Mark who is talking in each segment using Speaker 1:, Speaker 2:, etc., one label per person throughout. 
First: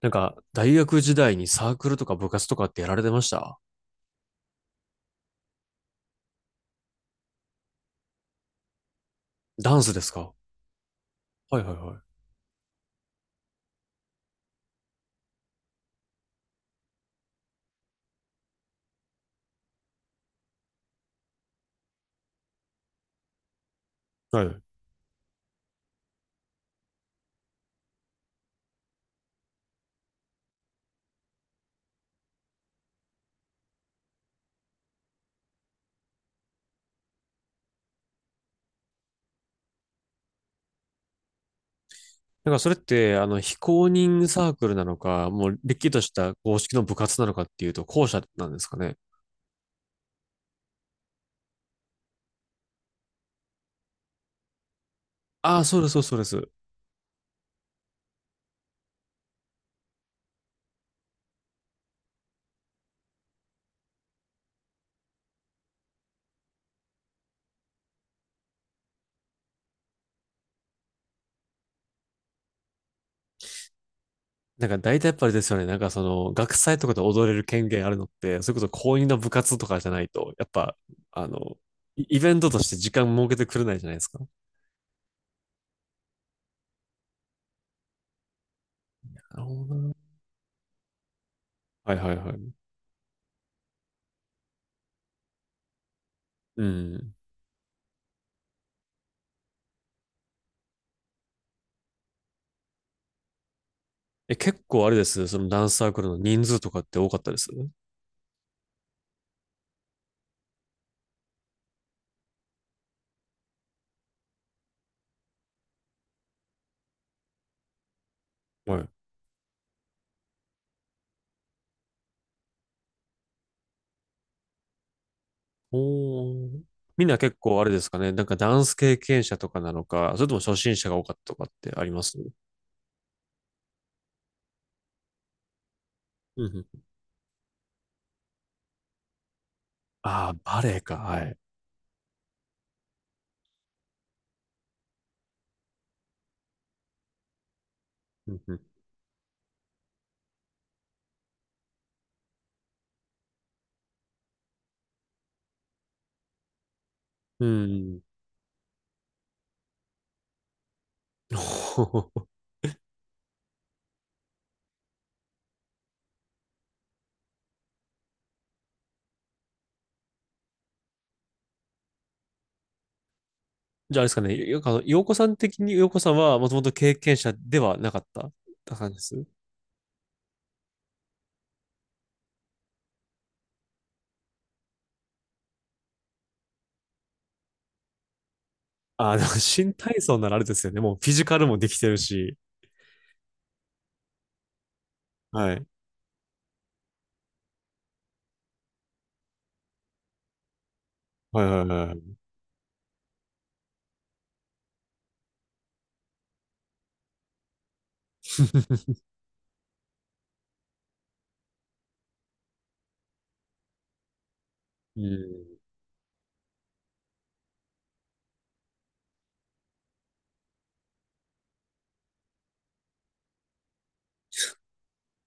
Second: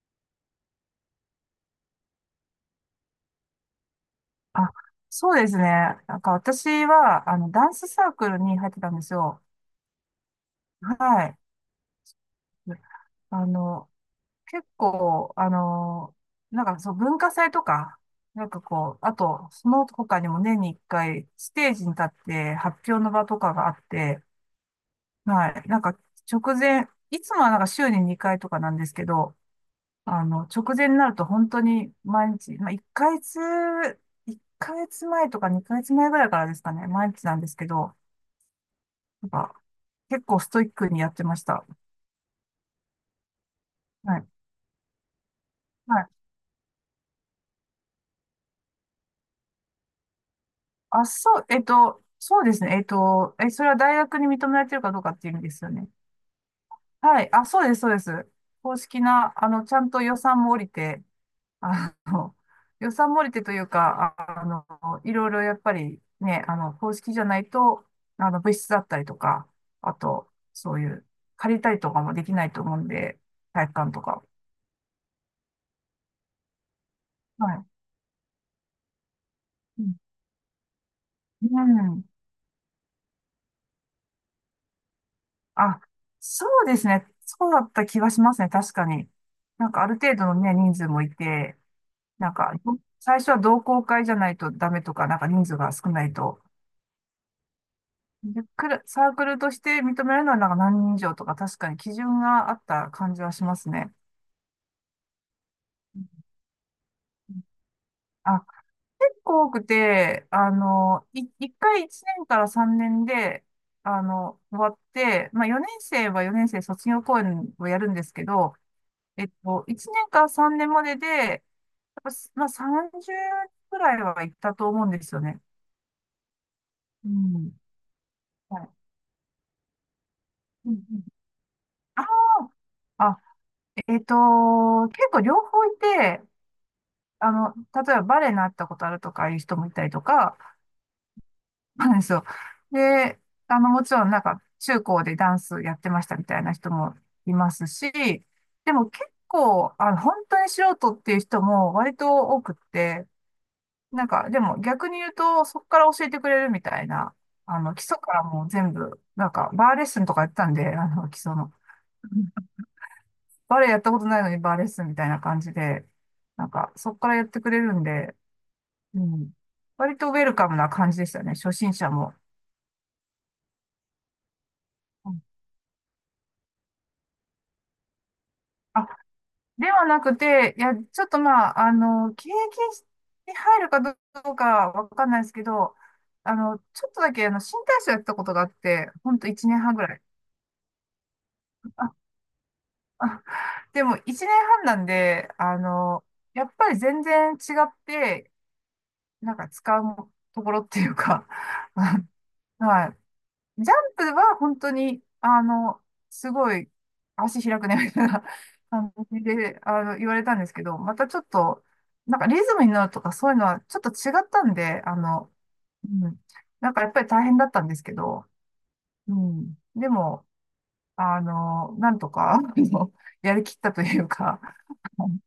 Speaker 1: 大学時代にサークルとか部活とかってやられてました？
Speaker 2: あ、そうですね。なんか私は、ダンスサークルに入ってたんですよ。
Speaker 1: ダンスですか？
Speaker 2: はい。
Speaker 1: はいはいは
Speaker 2: あの、結構、文化祭とか、あと、その他にも年に一回、ステージに立って発表の場とかがあって、
Speaker 1: い。はい。
Speaker 2: はい。直前、いつもはなんか週に2回とかなんですけど、直前になると本当に毎日、まあ、1ヶ月前とか2ヶ月前ぐらいからですかね、毎日なんですけど、なんか、結構ストイックにやってました。
Speaker 1: それって、非公
Speaker 2: は
Speaker 1: 認
Speaker 2: い。
Speaker 1: サークルなのか、もう、れっきと
Speaker 2: はい。
Speaker 1: した公式の部活なのかっていうと、後者なんですかね。
Speaker 2: あ、そう、そうですね。それは大学に認められてるかどうかっていう意味で
Speaker 1: ああ、
Speaker 2: すよ
Speaker 1: そうで
Speaker 2: ね。
Speaker 1: す、そうです、そうです。
Speaker 2: はい。あ、そうです、そうです。公式な、ちゃんと予算も降りて、あの、予算も降りてというか、いろいろやっぱりね、公式じゃないと、物室だったりとか、あと、そういう、借りたりとかもできないと思うんで、体育館とか。
Speaker 1: 大体やっぱりですよね。その、学祭とかで踊れる
Speaker 2: はい。
Speaker 1: 権限あるのって、それこそ公認の部活とか
Speaker 2: う
Speaker 1: じゃ
Speaker 2: ん。
Speaker 1: ないと、やっぱ、あ
Speaker 2: う
Speaker 1: の、イ
Speaker 2: ん、
Speaker 1: イベントとして時間設けてくれないじゃないですか。
Speaker 2: あ、そうですね。そうだった気がしますね。確かに。
Speaker 1: なるほ
Speaker 2: なん
Speaker 1: ど
Speaker 2: かあ
Speaker 1: な。
Speaker 2: る程度のね、人数もいて、
Speaker 1: はいはい
Speaker 2: な
Speaker 1: は
Speaker 2: ん
Speaker 1: い。
Speaker 2: か、最初は同好会じゃないとダメとか、なんか人数が少ないと。
Speaker 1: うん。
Speaker 2: で、クラサークルとして認めるのはなんか何人以上とか、確かに基準があった感じはしますね。
Speaker 1: え、結構あれです。そのダンスサークルの人数とかって多かったです？
Speaker 2: あ、結構多くて、1年から3年で、終わって、まあ4年生は4年生卒業公演をやるんですけど、
Speaker 1: はい。
Speaker 2: 1年から3年までで、やっぱ、まあ、30くらいは行ったと思うんですよね。
Speaker 1: おー。みん
Speaker 2: う
Speaker 1: な結
Speaker 2: ん。
Speaker 1: 構あれですかね。ダ
Speaker 2: は
Speaker 1: ン
Speaker 2: い。
Speaker 1: ス経験者とかなのか、それとも初
Speaker 2: うん
Speaker 1: 心
Speaker 2: う
Speaker 1: 者が多
Speaker 2: ん。
Speaker 1: かったとかってありま
Speaker 2: あ
Speaker 1: す？
Speaker 2: あ、あ、えっと、結構両方いて、
Speaker 1: うんうん。
Speaker 2: 例えばバレエになったことあるとかいう人もいたりと
Speaker 1: ああ、
Speaker 2: か、
Speaker 1: バレエか。はい。
Speaker 2: なんですよ。で、もちろんなんか中高でダンスやってましたみたいな人もいますし、
Speaker 1: うんうん。
Speaker 2: でも結構、本当に素人っていう人も割と多くって、でも逆に言うと、そこから教えてくれるみたいな、
Speaker 1: うんう
Speaker 2: 基礎
Speaker 1: ん。
Speaker 2: からもう全部、バーレッスンとかやってたんで、基礎の。バレエやったことないのにバーレッスンみたいな感じで、そこからやってくれるんで、うん。割とウェルカムな感じでしたね、初心者も。
Speaker 1: じゃああれですかね。よくあの洋
Speaker 2: う
Speaker 1: 子
Speaker 2: ん、
Speaker 1: さん的に洋子さんはもともと経験者ではなかったって
Speaker 2: あ、
Speaker 1: 感じです？
Speaker 2: ではなくて、いや、ちょっとまあ、経験に入るかどうかわかんないですけど、ちょっとだけ、新体操やったことがあって、
Speaker 1: あ
Speaker 2: ほ
Speaker 1: あ、
Speaker 2: ん
Speaker 1: で
Speaker 2: と
Speaker 1: も
Speaker 2: 1年
Speaker 1: 新
Speaker 2: 半ぐら
Speaker 1: 体
Speaker 2: い。
Speaker 1: 操ならあれですよね。もうフィジカルもできてるし。
Speaker 2: あ、でも一年半なんで、
Speaker 1: はい。
Speaker 2: やっぱり全然違って、なんか使うところっていうか、
Speaker 1: はいはい はいはい。
Speaker 2: はい。ジャンプは本当に、すごい足開くね、みたいな 感 じで、言われたんですけど、またちょっと、なんかリズムに乗るとかそういうのはちょっと違ったんで、
Speaker 1: うん。
Speaker 2: うん。なんかやっぱり大変だったんですけど、うん。でも、なんとか、やりきったというか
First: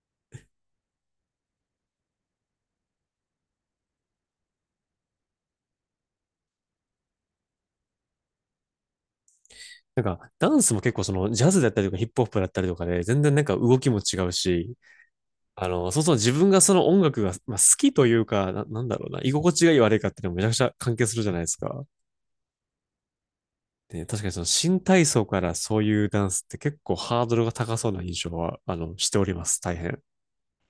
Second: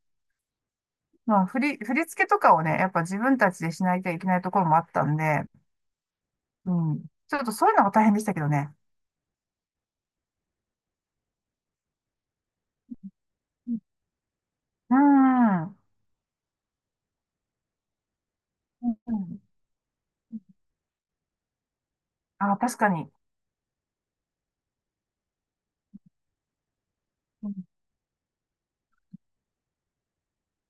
Speaker 2: まあ、振り付けとかをね、やっぱ自分たちでしないといけないところもあったんで、うん。ちょっとそういうのが大変でしたけどね。
Speaker 1: ダンスも結構その、ジャズだったりとかヒップホップだったりとかで、全然動きも違うし、
Speaker 2: うん。うん。
Speaker 1: そうそう自分がその音楽が、まあ、好きというか、なんだろうな、居心地がいい悪いかっていうのもめちゃくちゃ関係するじゃないですか。
Speaker 2: あ、確かに。
Speaker 1: で、確かにその新体操からそういうダンスって結構ハードルが高そうな印象は、しております。大変。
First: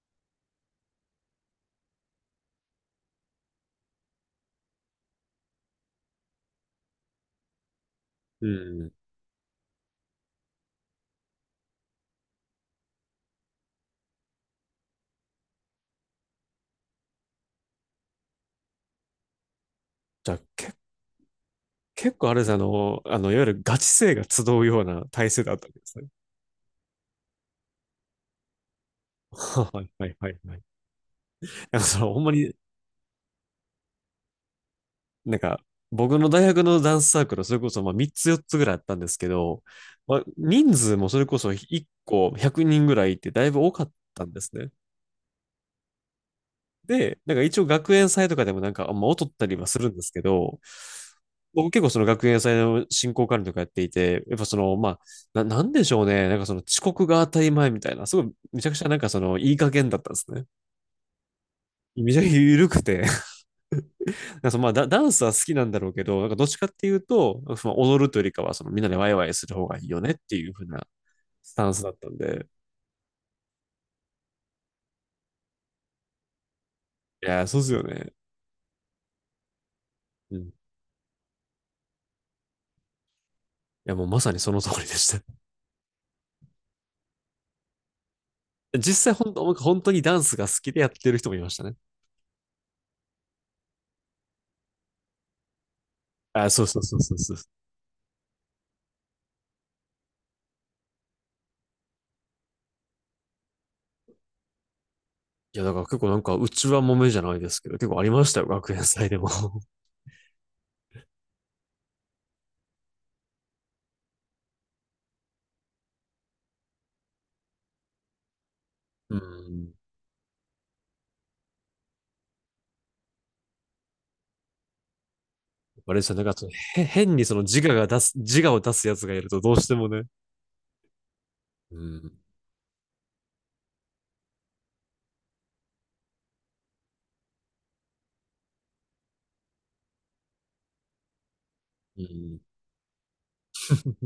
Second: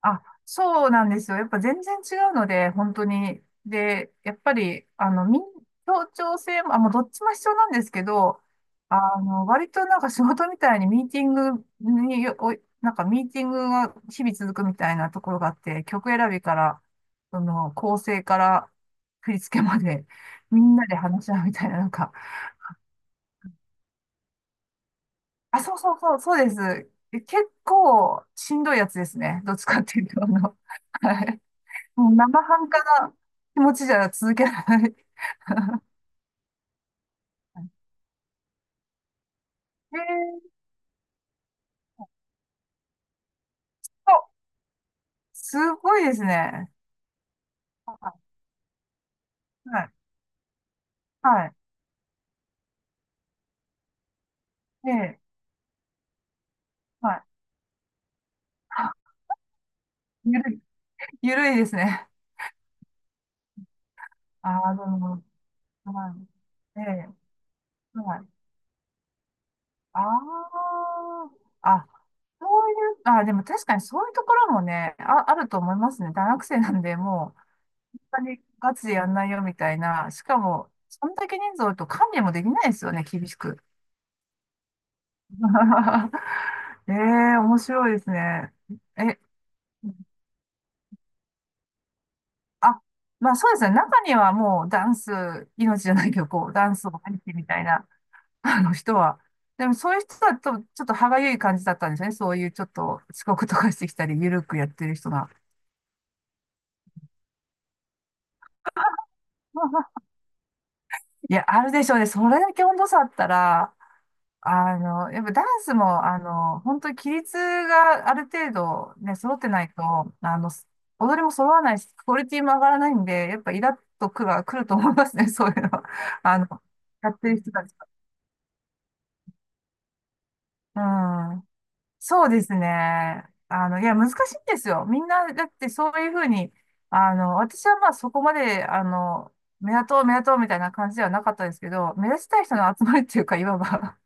Speaker 2: あ、そうなんですよ。やっぱ全然違うので、本当に。で、やっぱり、協調性も、あ、もうどっちも必要なんですけど、
Speaker 1: うん。
Speaker 2: 割となんか仕事みたいにミーティングによ、お、なんかミーティングが日々続くみたいなところがあって、曲選びから、その、構成から振り付けまで、
Speaker 1: じゃあ、
Speaker 2: み
Speaker 1: け、
Speaker 2: んなで話し合うみたいな、
Speaker 1: 結構あれですね、あの、いわゆるガチ勢が集うような体制だっ
Speaker 2: あ、
Speaker 1: たわけですね。
Speaker 2: そうです。え、結構しんどいやつです ね。どっちか
Speaker 1: は
Speaker 2: っ
Speaker 1: い
Speaker 2: てい
Speaker 1: は
Speaker 2: う
Speaker 1: い
Speaker 2: と、
Speaker 1: はいはい。
Speaker 2: はい、もう
Speaker 1: ほんま
Speaker 2: 生
Speaker 1: に
Speaker 2: 半可な気持ちじゃ続けられない。
Speaker 1: なんか、僕の大学のダンスサークル、それこ そまあ3つ4つぐらいあったんですけど、
Speaker 2: え
Speaker 1: まあ、
Speaker 2: ー
Speaker 1: 人数もそれこそ1個100人ぐらいってだいぶ多かっ
Speaker 2: と、
Speaker 1: たんですね。
Speaker 2: すごいですね。
Speaker 1: で、一応学園
Speaker 2: は
Speaker 1: 祭とかでもまあ、劣ったりは
Speaker 2: い。
Speaker 1: す
Speaker 2: は
Speaker 1: る
Speaker 2: い。
Speaker 1: んですけど、
Speaker 2: はい。
Speaker 1: 僕結構その学園祭の進行管理とかやっていて、やっぱその、まあ、
Speaker 2: ええ、
Speaker 1: なんでしょうね。その遅刻
Speaker 2: は
Speaker 1: が
Speaker 2: い。
Speaker 1: 当たり前みたいな、すごいめちゃくちゃ
Speaker 2: あ、
Speaker 1: そのいい加減だったんです
Speaker 2: ゆ
Speaker 1: ね。
Speaker 2: るい、ゆるいですね。
Speaker 1: めちゃくちゃ緩くて
Speaker 2: あ
Speaker 1: そのまあ
Speaker 2: あ、なるほ
Speaker 1: ダンスは好きなんだろ
Speaker 2: ど。
Speaker 1: うけ
Speaker 2: は
Speaker 1: ど、どっちかっ
Speaker 2: い。え
Speaker 1: ていう
Speaker 2: え、
Speaker 1: と、その踊る
Speaker 2: は
Speaker 1: というよ
Speaker 2: い。
Speaker 1: りかは、そのみんなでワイワイする方がいい
Speaker 2: あ
Speaker 1: よねっていう風な
Speaker 2: あ、
Speaker 1: スタンス
Speaker 2: あ、
Speaker 1: だったんで、
Speaker 2: そういう、あ、でも確かにそういうところもね、あ、あると思いますね。大学生なんで、
Speaker 1: い
Speaker 2: も
Speaker 1: やー、そう
Speaker 2: う、
Speaker 1: ですよね。
Speaker 2: 本当にガチでやんないよみたいな。し
Speaker 1: う
Speaker 2: か
Speaker 1: ん。い
Speaker 2: も、そんだけ人数多いと管理もできないですよね、厳しく。
Speaker 1: や、もうまさにその通りでした。
Speaker 2: ええー、面白いですね。
Speaker 1: 実際
Speaker 2: え、
Speaker 1: 本当、僕本当にダンスが好きでやってる人もいましたね。
Speaker 2: あ、まあそうですね。中にはもうダンス、命じゃないけど、こ
Speaker 1: あ、
Speaker 2: う、
Speaker 1: そう
Speaker 2: ダン
Speaker 1: そう
Speaker 2: スを
Speaker 1: そうそ
Speaker 2: 入
Speaker 1: う
Speaker 2: っ
Speaker 1: そ
Speaker 2: て
Speaker 1: う。
Speaker 2: みたいな、あの人は。でもそういう人だと、ちょっと歯がゆい感じだったんですよね。そういうちょっと遅刻とかしてきたり、ゆるくやってる人が。
Speaker 1: いや、だから結構なんか、うちは揉めじゃないですけど、結構ありましたよ、学園祭でも。
Speaker 2: いや、あるでしょうね。それだけ温度差あったら、やっぱダンスも、本当に規律がある程度
Speaker 1: う
Speaker 2: ね、揃ってない
Speaker 1: ん。
Speaker 2: と、あの、踊りも揃わないし、クオリティも上がらないんで、やっぱイラッとくが来ると思いますね、そういうのは。
Speaker 1: あれですよね、
Speaker 2: あ
Speaker 1: ち
Speaker 2: の、
Speaker 1: ょっとへ
Speaker 2: や
Speaker 1: 変
Speaker 2: っ
Speaker 1: に
Speaker 2: て
Speaker 1: そ
Speaker 2: る
Speaker 1: の
Speaker 2: 人たち
Speaker 1: 自我を出すやつがいるとどうしてもね。
Speaker 2: が。うん。
Speaker 1: うん。
Speaker 2: そうですね。いや、難しいんですよ。みんな、だってそういうふうに、私はまあそこまで、目立とうみたいな感じではなかったですけど、
Speaker 1: う
Speaker 2: 目立ち
Speaker 1: ん。
Speaker 2: たい人の集まりっていうか、いわば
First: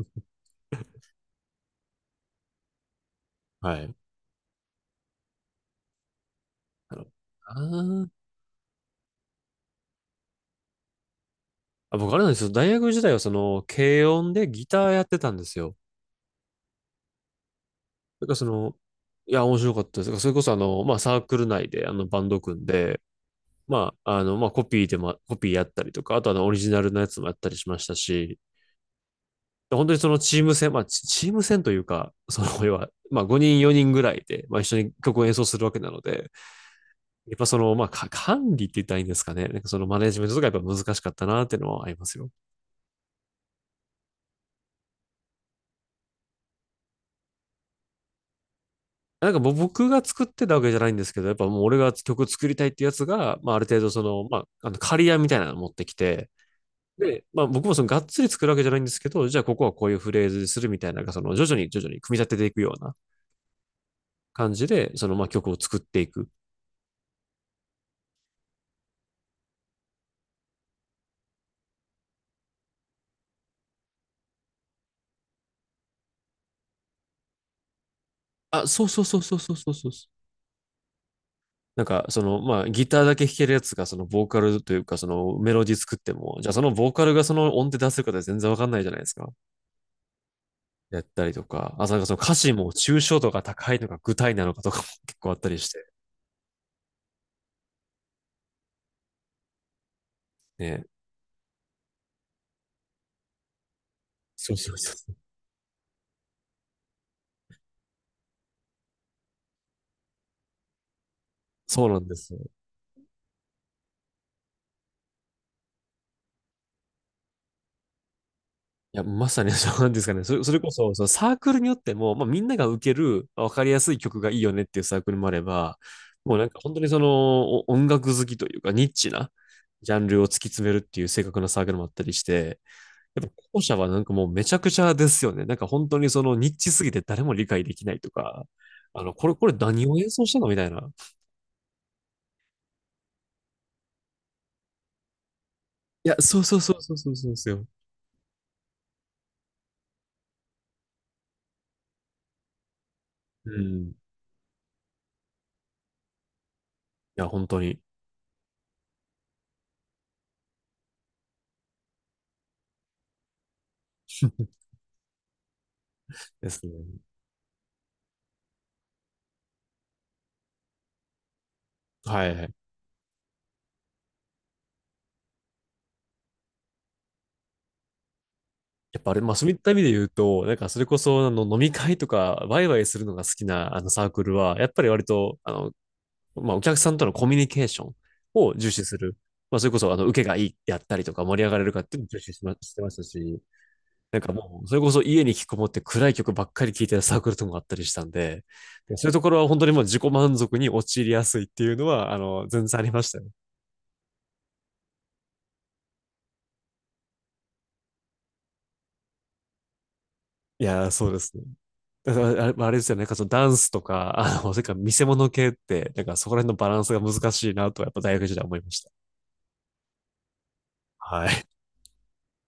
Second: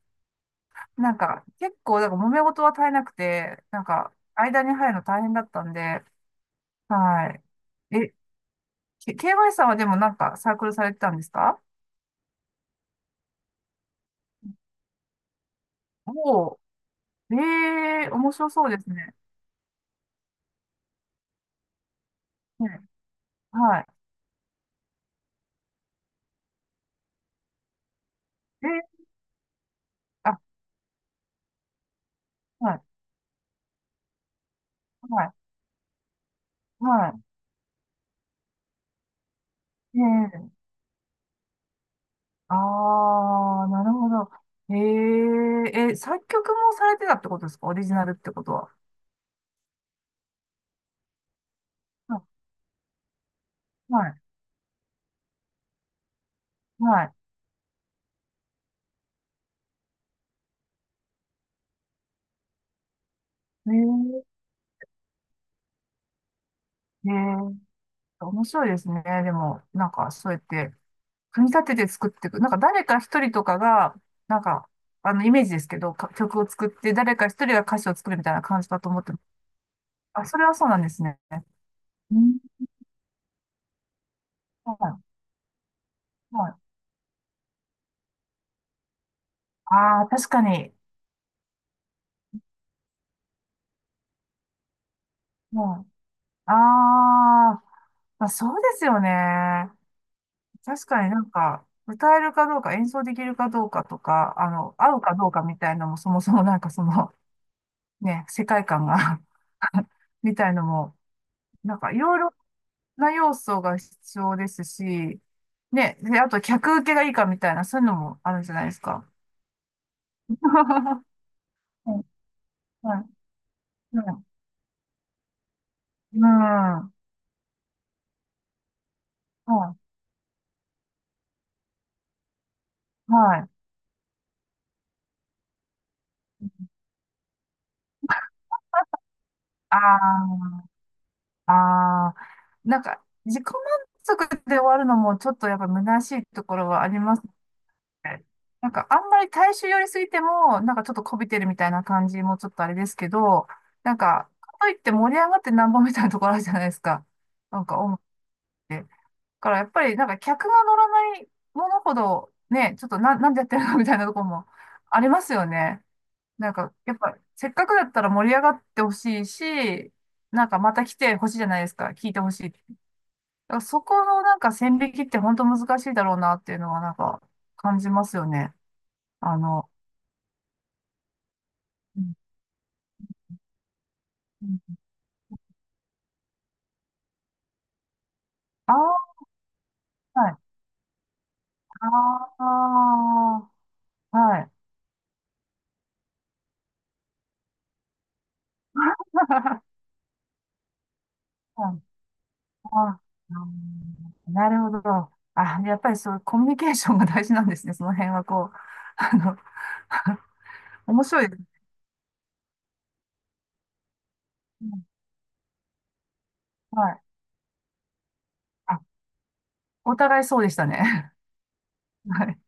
Speaker 2: 結構、なんから揉め事は絶えなくて、
Speaker 1: は
Speaker 2: なん
Speaker 1: い。
Speaker 2: か、間に入るの大変だったんで、
Speaker 1: あの、
Speaker 2: は
Speaker 1: あ
Speaker 2: い。え、
Speaker 1: ー
Speaker 2: K- y さんはでもなんかサークルされてたんですか？
Speaker 1: 僕あれなんですよ。大学時代はその、軽音でギターやってたんですよ。
Speaker 2: おおー、ええ、
Speaker 1: だか
Speaker 2: 面
Speaker 1: らそ
Speaker 2: 白そう
Speaker 1: の、
Speaker 2: ですね。
Speaker 1: いや、面白かったです。それこそあの、まあサークル内であのバンド組ん
Speaker 2: ね、
Speaker 1: で、
Speaker 2: は
Speaker 1: まあ、あの、コピーやったりとか、あとあのオリジナルのやつもやったりしましたし、
Speaker 2: い。え、
Speaker 1: 本当にその
Speaker 2: あ、
Speaker 1: チーム戦、まあチーム戦というか、その、
Speaker 2: は
Speaker 1: 要
Speaker 2: い、
Speaker 1: は、まあ5人4人ぐらいで、まあ一緒に曲
Speaker 2: は
Speaker 1: を
Speaker 2: い、
Speaker 1: 演奏するわけなので、
Speaker 2: は
Speaker 1: やっぱその、まあ、管理って言ったらいいんですかね。そのマネジメントとかやっ
Speaker 2: い。ええ、
Speaker 1: ぱ難しかったなっていうのはありますよ。
Speaker 2: ああなるほど。えええ、作曲もされてたってことですか？オリジナルってことは。
Speaker 1: もう僕が作ってたわけじゃないんですけど、やっぱもう俺が
Speaker 2: は
Speaker 1: 曲
Speaker 2: い、
Speaker 1: 作りたいってやつが、まあ、ある程度
Speaker 2: は
Speaker 1: そ
Speaker 2: い、
Speaker 1: の、まあ、あの、刈り屋みたいなの持ってきて、
Speaker 2: はい。
Speaker 1: で、まあ僕もそのがっつり作るわけじゃないんですけど、じゃあここはこういうフレーズにするみたいな、その徐々に組み立てていくような
Speaker 2: え
Speaker 1: 感じで、そのまあ曲を作っていく。
Speaker 2: え、ええ、面白いですね。でも、なんか、そうやって、組み立てて作っていく。なんか誰か一人とかが、なんか、イメージですけど、か曲を作って、誰か一人が歌詞を作るみたいな感
Speaker 1: あ、
Speaker 2: じだ
Speaker 1: そう
Speaker 2: と思
Speaker 1: そ
Speaker 2: っ
Speaker 1: う
Speaker 2: て
Speaker 1: そ
Speaker 2: ま
Speaker 1: う
Speaker 2: す。
Speaker 1: そうそうそうそう。
Speaker 2: あ、それはそうなんですね。
Speaker 1: なんか、
Speaker 2: う
Speaker 1: そ
Speaker 2: ん。
Speaker 1: の、まあ、ギターだけ弾けるやつが、その、ボーカルというか、
Speaker 2: は
Speaker 1: その、メロディ作って
Speaker 2: い。
Speaker 1: も、じ
Speaker 2: は
Speaker 1: ゃあ、その
Speaker 2: い。
Speaker 1: ボーカルがその音程出せるかって全然わかんないじゃないですか。
Speaker 2: ああ、確かに。
Speaker 1: やったりとか、あ、その歌詞も抽象度が高いのか具体なのかとかも結構あったりし
Speaker 2: は
Speaker 1: て、
Speaker 2: い。ああ、まあ、そうですよね。
Speaker 1: ね。
Speaker 2: 確かになんか、歌えるかどうか、演奏できるかどうかとか、
Speaker 1: そうそうそう
Speaker 2: 合う
Speaker 1: そう。
Speaker 2: かどうかみたいなのも、そもそもなんかその、ね、世界観が みたいのも、なん
Speaker 1: そう
Speaker 2: かい
Speaker 1: なんで
Speaker 2: ろい
Speaker 1: す
Speaker 2: ろ
Speaker 1: よ。
Speaker 2: な要素が必要ですし、ね、で、あと客受けがいいかみたいな、そういうのもあるじゃないです
Speaker 1: いや、
Speaker 2: か。
Speaker 1: まさにそうなんですかね。そ れ、それこそ、そ
Speaker 2: は
Speaker 1: のサークルによっ
Speaker 2: い、
Speaker 1: ても、まあ、みんなが受け
Speaker 2: は
Speaker 1: る、わかりやすい
Speaker 2: い、は
Speaker 1: 曲がい
Speaker 2: い、
Speaker 1: いよねっていうサークルもあれば、
Speaker 2: うん、
Speaker 1: もう本当に
Speaker 2: は
Speaker 1: その、音楽好きというか、ニッチな
Speaker 2: い、
Speaker 1: ジャンルを突き詰めるっていう正確なサークルもあったりして、やっぱ
Speaker 2: はい。
Speaker 1: 後者はもうめちゃくちゃですよね。本当にそのニッチすぎて誰も理解できないとか、これ何を演奏した
Speaker 2: あ
Speaker 1: のみたいな。
Speaker 2: あ、ああ、なんか、自己満足で終わるのもちょっとやっぱ虚
Speaker 1: い
Speaker 2: し
Speaker 1: や、
Speaker 2: い
Speaker 1: そう
Speaker 2: と
Speaker 1: そ
Speaker 2: こ
Speaker 1: う
Speaker 2: ろ
Speaker 1: そう
Speaker 2: はあ
Speaker 1: そう
Speaker 2: り
Speaker 1: そう
Speaker 2: ます
Speaker 1: そうですよ。
Speaker 2: ね。なんか、あんまり大衆寄りすぎても、なんかちょっとこびてるみたいな感じもちょっとあれですけど、
Speaker 1: うん。い
Speaker 2: なんか、かといって盛り上がってなんぼみたいなところあるじゃないですか。
Speaker 1: や、本
Speaker 2: な
Speaker 1: 当
Speaker 2: ん
Speaker 1: に。
Speaker 2: か、音楽って。からやっぱりなんか客が乗らないものほどね、ちょっとなんでやってるのみたいなところも ありますよね。
Speaker 1: で
Speaker 2: なん
Speaker 1: すね。
Speaker 2: かやっぱせっかくだったら盛り上がってほしいし、なんかまた来てほしいじゃないですか。聞いて
Speaker 1: は
Speaker 2: ほ
Speaker 1: い
Speaker 2: し
Speaker 1: は
Speaker 2: い。
Speaker 1: い。
Speaker 2: だからそこのなんか線引きって本当難しいだろうなっていうのはなんか感じますよね。
Speaker 1: やっぱあれ、まあ
Speaker 2: あ
Speaker 1: そういっ
Speaker 2: の、
Speaker 1: た意味で言うと、それこそあの飲み会
Speaker 2: う
Speaker 1: と
Speaker 2: ん、
Speaker 1: かワイワイするのが好きなあのサークル
Speaker 2: う
Speaker 1: は、
Speaker 2: ん、
Speaker 1: やっぱり割と、あの、まあお客さんとのコミュニケーションを重
Speaker 2: あ
Speaker 1: 視す
Speaker 2: ー、
Speaker 1: る。まあそれこそあの受け
Speaker 2: は
Speaker 1: が
Speaker 2: い。
Speaker 1: いいであったりとか盛り上がれるかっていうのを重視しましてましたし、
Speaker 2: あー、
Speaker 1: なんか
Speaker 2: はい。
Speaker 1: もう、それこそ家に引きこもって暗い曲ばっかり聴いてたサークルとかもあったりしたんで、でそういうところは本当に もう自己満足に陥りやすいっていうのは、全然あり
Speaker 2: あ、
Speaker 1: ましたよ。
Speaker 2: うん、なるほど。あ、やっぱりそう、コミュニケーションが大事なんですね。その辺はこう、あの、
Speaker 1: いや ー、
Speaker 2: 面
Speaker 1: そうで
Speaker 2: 白いで
Speaker 1: す
Speaker 2: す
Speaker 1: ね。
Speaker 2: ね。
Speaker 1: だからあれですよね。そのダンスとか、それ
Speaker 2: う
Speaker 1: から
Speaker 2: ん、
Speaker 1: 見せ物系って、そこら辺のバラン
Speaker 2: は
Speaker 1: スが
Speaker 2: い。
Speaker 1: 難しいなとはやっぱ大学時代思いま
Speaker 2: あ、
Speaker 1: した。
Speaker 2: お互いそうでしたね。
Speaker 1: はい。
Speaker 2: はい